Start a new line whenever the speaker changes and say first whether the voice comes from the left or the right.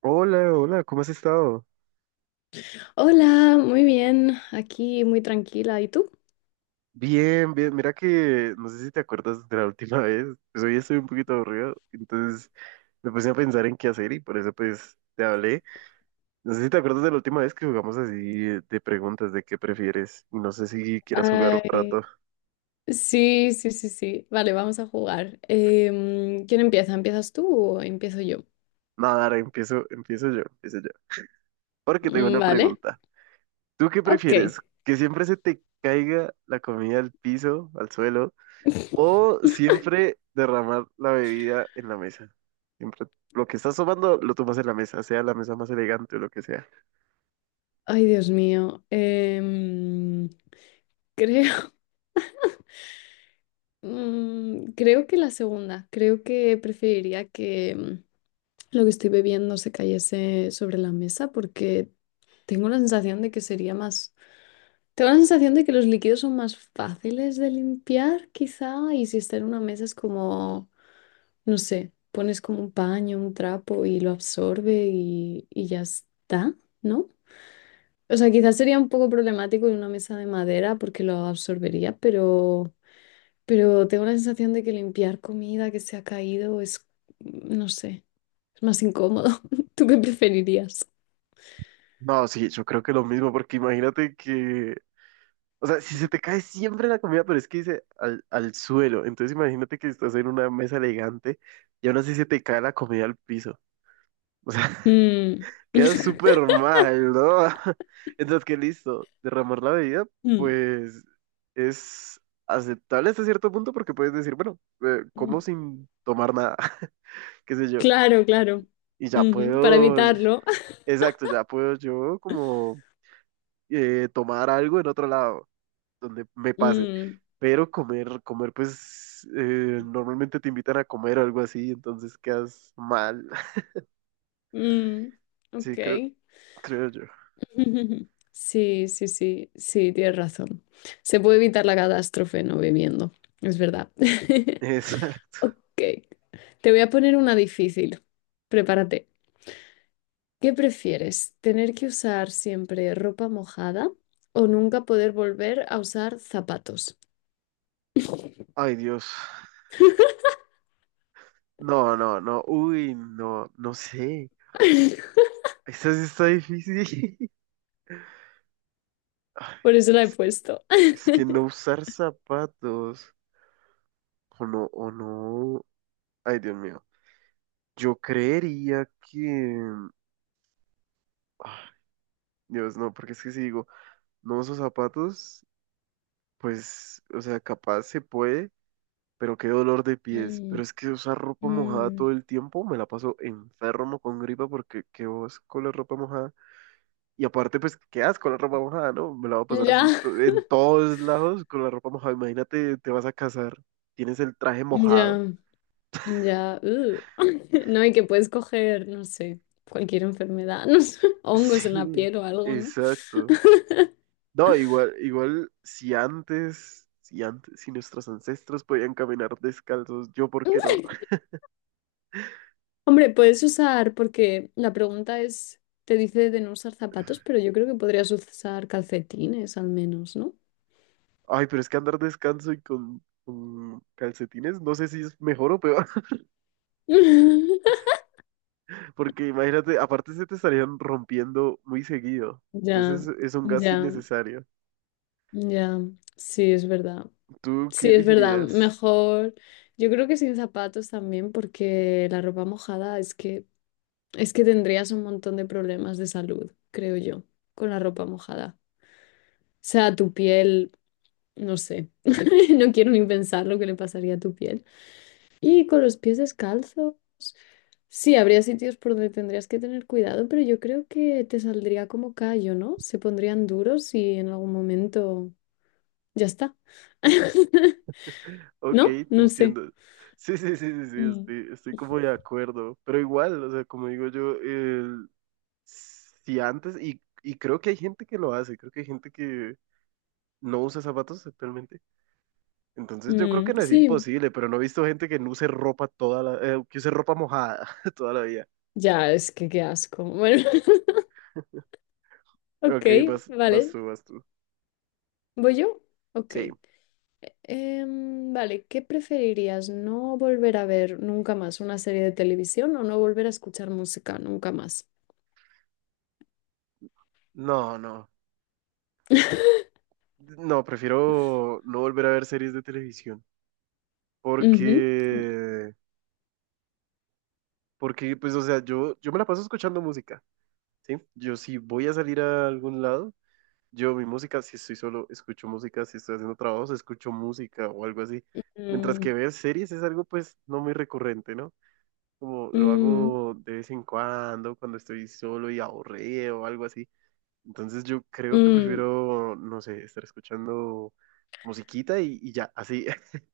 right: Hola, hola, ¿cómo has estado?
left: Hola, muy bien, aquí muy tranquila. ¿Y tú?
right: Bien, bien, mira que no sé si te acuerdas de la última vez, pues hoy estoy un poquito aburrido, entonces me puse a pensar en qué hacer y por eso pues te hablé. No sé si te acuerdas de la última vez que jugamos así de preguntas de qué prefieres y no sé si quieras jugar un rato.
left: Ay, sí, sí, sí, sí. Vale, vamos a jugar. ¿Quién empieza? ¿Empiezas tú o empiezo yo?
right: Nada, ahora empiezo, empiezo yo, porque tengo
left: Mm,
right: una
left: vale,
right: pregunta. ¿Tú qué
left: ok.
right: prefieres? ¿Que siempre se te caiga la comida al piso, al suelo? O siempre derramar la bebida en la mesa. Siempre lo que estás tomando lo tomas en la mesa, sea la mesa más elegante o lo que sea.
left: Ay, Dios mío. Creo, mm, creo que la segunda. Creo que preferiría que lo que estoy bebiendo se cayese sobre la mesa porque tengo la sensación de que sería más Tengo la sensación de que los líquidos son más fáciles de limpiar, quizá, y si está en una mesa es como, no sé, pones como un paño, un trapo y lo absorbe y ya está, ¿no? O sea, quizás sería un poco problemático en una mesa de madera porque lo absorbería, pero tengo la sensación de que limpiar comida que se ha caído es, no sé, es más incómodo. ¿Tú qué preferirías?
right: No, sí, yo creo que lo mismo, porque imagínate que, o sea, si se te cae siempre la comida, pero es que dice al, al suelo, entonces imagínate que estás en una mesa elegante y aún así se te cae la comida al piso. O sea,
left: Mm.
right: queda súper mal, ¿no? Entonces, que listo, derramar la bebida, pues es aceptable hasta cierto punto porque puedes decir, bueno, como
left: Mm.
right: sin tomar nada, qué sé yo,
left: Claro, claro.
right: y ya
left: Ujú, para
right: puedo,
left: evitarlo.
right: exacto, ya puedo yo como tomar algo en otro lado, donde me pase,
left: Mm,
right: pero comer, pues normalmente te invitan a comer o algo así, entonces quedas mal,
left: mm,
right: sí,
left: ok.
right: creo yo.
left: Sí, sí, sí, sí, tienes razón. Se puede evitar la catástrofe no bebiendo, es verdad.
right: Exacto.
left: Ok, te voy a poner una difícil. Prepárate. ¿Qué prefieres? ¿Tener que usar siempre ropa mojada o nunca poder volver a usar zapatos?
right: Ay, Dios. No, no, no. Uy, no, no sé. Esa sí está difícil. Ay,
left: Por eso la he
right: Es que,
left: puesto.
right: es que no usar zapatos. O no, o no. Ay, Dios mío. Yo creería que ah, Dios, no, porque es que si digo, no uso zapatos, pues, o sea, capaz se puede, pero qué dolor de pies.
left: Mm,
right: Pero es que usar ropa mojada todo
left: mm.
right: el tiempo, me la paso enfermo con gripa porque qué vos con la ropa mojada. Y aparte, pues, ¿qué asco la ropa mojada, no? Me la voy a pasar
left: Ya,
right: así en todos lados con la ropa mojada. Imagínate, te vas a casar, tienes el traje mojado.
left: ya. Ya. No, y que puedes coger, no sé, cualquier enfermedad, no sé, hongos en la
right: Sí,
left: piel o algo, ¿no?
right: exacto. No, igual, igual, si antes, si nuestros ancestros podían caminar descalzos, yo, ¿por qué no?
left: Hombre, puedes usar, porque la pregunta es, te dice de no usar zapatos, pero yo creo que podrías usar calcetines al menos, ¿no?
right: Ay, pero es que andar descalzo y con calcetines, no sé si es mejor o peor, porque imagínate, aparte se te estarían rompiendo muy seguido.
left: Ya,
right: Entonces es un gasto
left: ya,
right: innecesario.
left: ya, sí, es verdad.
right: ¿Tú qué
left: Sí, es verdad,
right: elegirías?
left: mejor. Yo creo que sin zapatos también, porque la ropa mojada es que es que tendrías un montón de problemas de salud, creo yo, con la ropa mojada. O sea, tu piel, no sé, no quiero ni pensar lo que le pasaría a tu piel. Y con los pies descalzo, sí, habría sitios por donde tendrías que tener cuidado, pero yo creo que te saldría como callo, ¿no? Se pondrían duros y en algún momento ya está.
right: Ok,
left: ¿No?
right: te
left: No sé.
right: entiendo. Sí, sí, sí, sí, sí,
left: Mm.
right: estoy como de acuerdo. Pero igual, o sea, como digo yo, si antes, y creo que hay gente que lo hace, creo que hay gente que no usa zapatos actualmente. Entonces yo creo
left: Mm,
right: que no es
left: sí,
right: imposible, pero no he visto gente que no use ropa toda la, que use ropa mojada toda la vida.
left: ya, es que qué asco. Bueno, ok,
right: Ok,
left: vale.
right: vas tú.
left: ¿Voy yo? Ok.
right: Sí,
left: Vale, ¿qué preferirías? ¿No volver a ver nunca más una serie de televisión o no volver a escuchar música nunca más?
right: no, no. No, prefiero no volver a ver series de televisión.
left: Ujú.
right: Porque, porque, pues, o sea, yo me la paso escuchando música. Sí, yo si voy a salir a algún lado, yo mi música, si estoy solo, escucho música, si estoy haciendo trabajos, escucho música o algo así. Mientras que
left: Mm,
right: ver series es algo pues no muy recurrente, ¿no? Como lo
left: mm,
right: hago de vez en cuando, cuando estoy solo y aburrido o algo así. Entonces yo creo que
left: mm.
right: prefiero, no sé, estar escuchando musiquita y ya, así,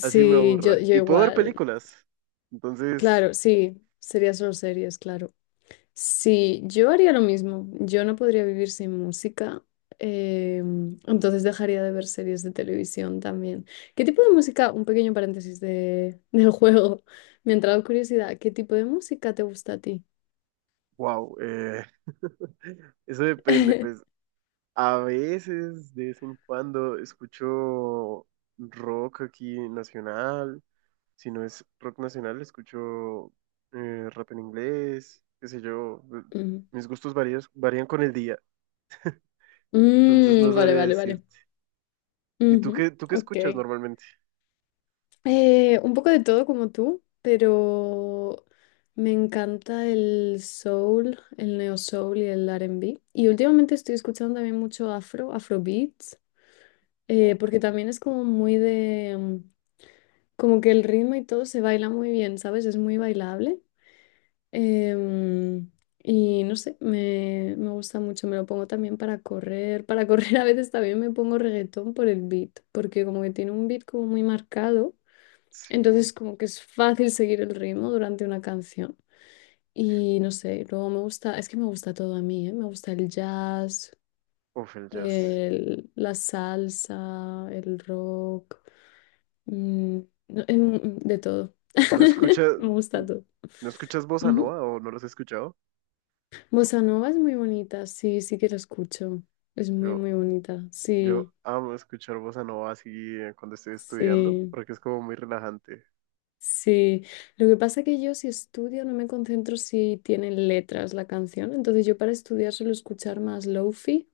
right: así me
left: yo,
right: aburra.
left: yo
right: Y puedo ver
left: igual.
right: películas. Entonces,
left: Claro, sí, sería solo series, claro. Sí, yo haría lo mismo. Yo no podría vivir sin música, entonces dejaría de ver series de televisión también. ¿Qué tipo de música? Un pequeño paréntesis del juego. Me ha entrado curiosidad. ¿Qué tipo de música te gusta a ti?
right: wow, eso depende, pues a veces, de vez en cuando, escucho rock aquí nacional. Si no es rock nacional, escucho rap en inglés, qué sé yo.
left: Ujú.
right: Mis gustos varios, varían con el día, entonces no
left: Mm, vale,
right: sabría
left: vale, vale.
right: decirte. ¿Y tú
left: Ujú,
right: qué escuchas
left: ok.
right: normalmente?
left: Un poco de todo como tú, pero me encanta el soul, el neo soul y el R&B. Y últimamente estoy escuchando también mucho afrobeat. Eh,
right: Ok,
left: porque también es como muy mm, como que el ritmo y todo se baila muy bien, ¿sabes? Es muy bailable. Em, y no sé, me gusta mucho, me lo pongo también para correr. Para correr a veces también me pongo reggaetón por el beat, porque como que tiene un beat como muy marcado,
right: sí.
left: entonces como que es fácil seguir el ritmo durante una canción. Y no sé, luego me gusta, es que me gusta todo a mí, ¿eh? Me gusta el jazz,
right: Uf, el jazz.
left: la salsa, el rock. Mm, no, de todo.
right: ¿No escuchas,
left: Me gusta todo.
right: no escuchas bossa nova
left: Ujú.
right: o no los he escuchado?
left: Bossa Nova es muy bonita, sí, sí que la escucho. Es muy,
right: Yo,
left: muy bonita, sí,
right: yo amo escuchar bossa nova así cuando estoy estudiando,
left: sí,
right: porque es como muy relajante.
left: sí. Lo que pasa que yo si estudio no me concentro si tienen letras la canción, entonces yo para estudiar suelo escuchar más lofi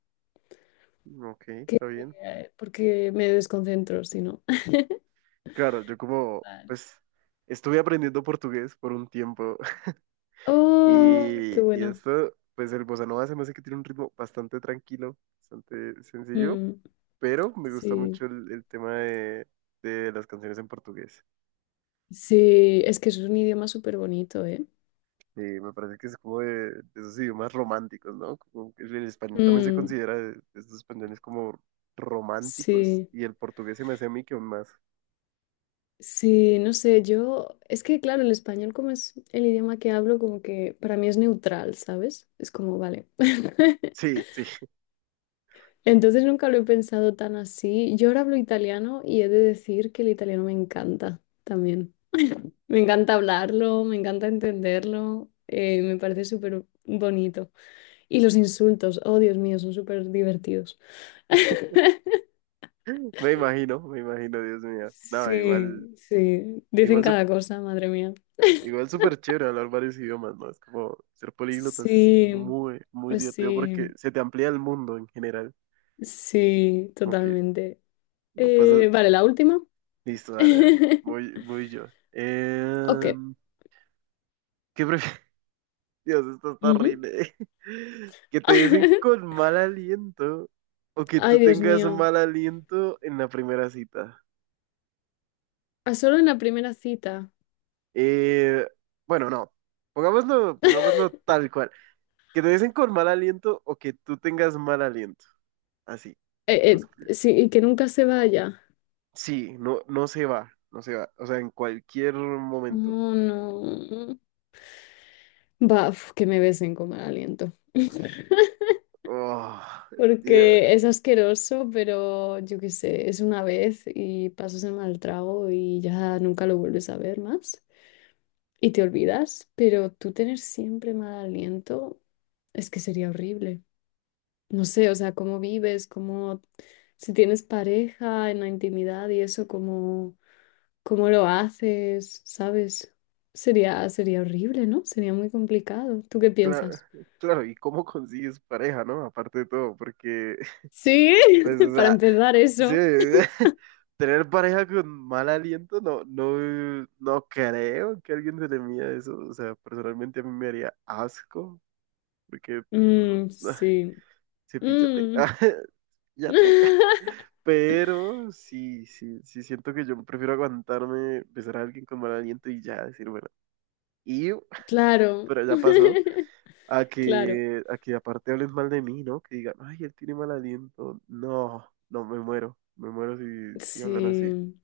right: Ok, está bien.
left: porque me desconcentro, si no.
right: Claro, yo como,
left: Vale.
right: pues, estuve aprendiendo portugués por un tiempo
left: Oh, qué
right: y
left: bueno.
right: esto, pues el bossa nova se me hace que tiene un ritmo bastante tranquilo, bastante sencillo,
left: Mm,
right: pero me gusta
left: sí,
right: mucho el tema de las canciones en portugués.
left: sí, es que es un idioma súper bonito, ¿eh?
right: Y me parece que es como de esos idiomas románticos, ¿no? Como que el español también se
left: Mm.
right: considera de estos españoles como románticos
left: Sí,
right: y el portugués se me hace a mí que aún más.
left: sí, no sé, yo, es que claro, el español como es el idioma que hablo, como que para mí es neutral, ¿sabes? Es como, vale.
right: Sí, sí,
left: Entonces nunca lo he pensado tan así. Yo ahora hablo italiano y he de decir que el italiano me encanta también. Me encanta hablarlo, me encanta entenderlo, me parece súper bonito. Y los insultos, oh Dios mío, son súper divertidos.
right: me imagino, Dios mío. No, igual.
left: Sí, sí, dicen
right: Igual,
left: cada cosa, madre mía.
right: igual súper chévere hablar varios idiomas, ¿no? Es como ser políglota es
left: Sí,
right: muy, muy
left: pues
right: divertido porque
left: sí,
right: se te amplía el mundo en general.
left: sí,
right: Como que
left: totalmente.
right: no pasa.
left: Vale, la última.
right: Listo, dale, dale. Voy yo.
left: Ok.
right: Em, ¿qué prefieres? Dios, esto está
left: Ujú.
right: horrible. Que te besen con mal aliento o que tú
left: Ay, Dios
right: tengas
left: mío.
right: mal aliento en la primera cita.
left: A solo en la primera cita.
right: Eh, bueno, no. Pongámoslo tal cual. Que te besen con mal aliento o que tú tengas mal aliento. Así. Vamos.
left: Sí, y que nunca se vaya.
right: Sí, no, no se va, no se va. O sea, en cualquier momento.
left: Oh, no. Va, uf, que me besen con mal aliento.
right: Oh, yeah,
left: Porque es asqueroso, pero yo qué sé, es una vez y pasas el mal trago y ya nunca lo vuelves a ver más. Y te olvidas, pero tú tener siempre mal aliento es que sería horrible. No sé, o sea, cómo vives, cómo, si tienes pareja en la intimidad y eso, cómo, cómo lo haces, ¿sabes? Sería, sería horrible, ¿no? Sería muy complicado. ¿Tú qué piensas?
right: claro, ¿y cómo consigues pareja, no? Aparte de todo, porque,
left: Sí,
right: pues, o
left: para
right: sea,
left: empezar
right: sí,
left: eso.
right: tener pareja con mal aliento, no, no, no creo que a alguien se le mida eso. O sea, personalmente a mí me haría asco, porque, mm,
left: Mm, sí.
right: cepíllate,
left: Mm.
right: ya. Pero sí, sí, sí siento que yo prefiero aguantarme, besar a alguien con mal aliento y ya decir, bueno, y
left: Claro,
right: pero ya pasó,
left: claro.
right: a que aparte hablen mal de mí, ¿no? Que digan, ay, él tiene mal aliento. No, no, me muero si hablan así.
left: Sí,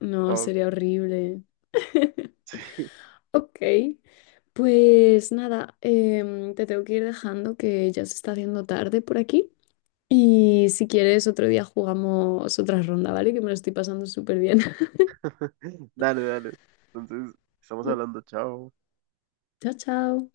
left: no,
right: Oh,
left: sería horrible.
right: sí.
left: Ok. Pues nada, te tengo que ir dejando que ya se está haciendo tarde por aquí. Y si quieres, otro día jugamos otra ronda, ¿vale? Que me lo estoy pasando súper bien.
right: Dale, dale. Entonces, estamos hablando, chao.
left: Chao, chao.